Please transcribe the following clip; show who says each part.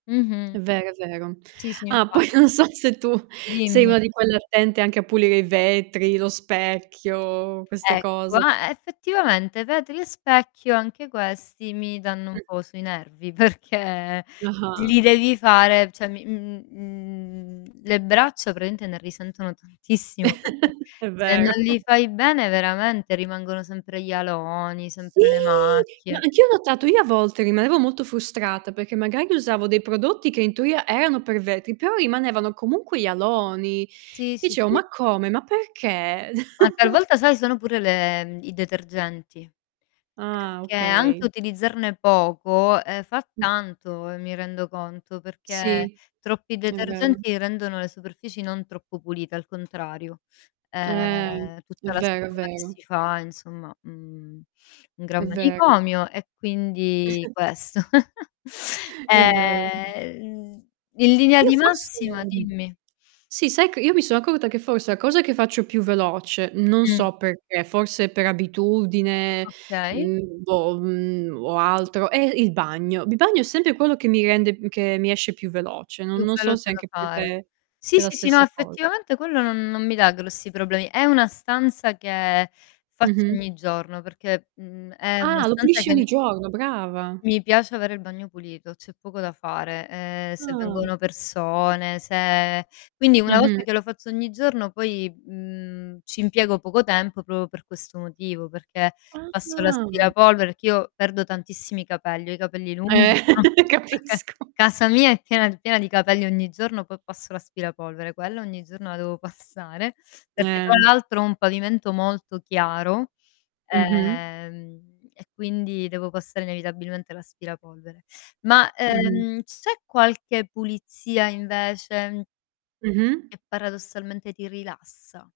Speaker 1: Mh-mh.
Speaker 2: È vero, è vero.
Speaker 1: Sì, sì,
Speaker 2: Ah,
Speaker 1: infa
Speaker 2: poi non so se tu sei
Speaker 1: Dimmi.
Speaker 2: una di quelle attente anche a pulire i vetri, lo specchio, queste
Speaker 1: Ecco,
Speaker 2: cose.
Speaker 1: eh, effettivamente i vetri e specchio anche questi mi danno un
Speaker 2: Mh.
Speaker 1: po' sui nervi, perché
Speaker 2: Ah-ah.
Speaker 1: li devi fare cioè, mi mhmm, mhmm, le braccia praticamente ne risentono tantissimo, perché
Speaker 2: È
Speaker 1: se non
Speaker 2: vero.
Speaker 1: li fai bene veramente rimangono sempre gli aloni,
Speaker 2: Sì,
Speaker 1: sempre le
Speaker 2: ma
Speaker 1: macchie.
Speaker 2: anch'io ho notato. Io, a volte, rimanevo molto frustrata, perché magari usavo dei prodotti che in teoria erano per vetri, però rimanevano comunque gli aloni.
Speaker 1: Sì, sì,
Speaker 2: Dicevo:
Speaker 1: sì.
Speaker 2: "Ma come? Ma perché?"
Speaker 1: Ma talvolta sai, sono pure le mhmm, i detergenti,
Speaker 2: Ah,
Speaker 1: perché
Speaker 2: okay.
Speaker 1: anche utilizzarne poco, ehm, fa
Speaker 2: Mh.
Speaker 1: tanto e mi rendo conto, perché
Speaker 2: Sì,
Speaker 1: troppi
Speaker 2: è vero.
Speaker 1: detergenti rendono le superfici non troppo pulite, al contrario.
Speaker 2: Eh,
Speaker 1: Ehm,
Speaker 2: è
Speaker 1: tutta la
Speaker 2: vero, è
Speaker 1: schiuma che
Speaker 2: vero.
Speaker 1: si, fa, insomma, mhmm, un
Speaker 2: È
Speaker 1: gran
Speaker 2: vero
Speaker 1: manicomio e quindi, questo.
Speaker 2: È vero.
Speaker 1: Ehm, in linea
Speaker 2: Io
Speaker 1: di
Speaker 2: forse
Speaker 1: massima Dimmi.
Speaker 2: sì sai che io mi sono accorta che forse la cosa che faccio più veloce, non
Speaker 1: Mh.
Speaker 2: so perché, forse per abitudine,
Speaker 1: Okay.
Speaker 2: mhmm, boh, mhmm, o altro, è il bagno. Il bagno è sempre quello che mi rende m che mi esce più veloce, non
Speaker 1: Più
Speaker 2: non so se
Speaker 1: veloce da
Speaker 2: anche per
Speaker 1: fare
Speaker 2: te è
Speaker 1: Sì,
Speaker 2: la
Speaker 1: sì, sì, no
Speaker 2: stessa cosa.
Speaker 1: effettivamente quello non non mi dà grossi problemi. È una stanza che, faccio
Speaker 2: Mh-mh.
Speaker 1: ogni giorno, perché, mhmm, è una
Speaker 2: Ah, lo
Speaker 1: stanza
Speaker 2: pulisci ogni
Speaker 1: che
Speaker 2: giorno, brava.
Speaker 1: Mi piace avere il bagno pulito, c'è poco da fare, ehm, se
Speaker 2: Ah.
Speaker 1: vengono persone, se quindi una
Speaker 2: Mh-mh.
Speaker 1: volta che lo faccio ogni giorno poi, mhmm, ci impiego poco tempo proprio per questo motivo, perché passo
Speaker 2: Ah.
Speaker 1: l'aspirapolvere perché io perdo tantissimi capelli, ho i capelli
Speaker 2: Eh,
Speaker 1: lunghi [unintelligible]
Speaker 2: capisco.
Speaker 1: Casa mia è piena d piena di capelli ogni giorno, poi, passo l'aspirapolvere, quella ogni giorno la devo passare, perché tra
Speaker 2: Eh.
Speaker 1: l'altro ho un pavimento molto chiaro,
Speaker 2: Mh-mh.
Speaker 1: ehm, e, quindi devo passare inevitabilmente l'aspirapolvere. Ma,
Speaker 2: Mh-mh.
Speaker 1: ehm, c'è qualche pulizia invece
Speaker 2: Mh-mh.
Speaker 1: che paradossalmente ti rilassa?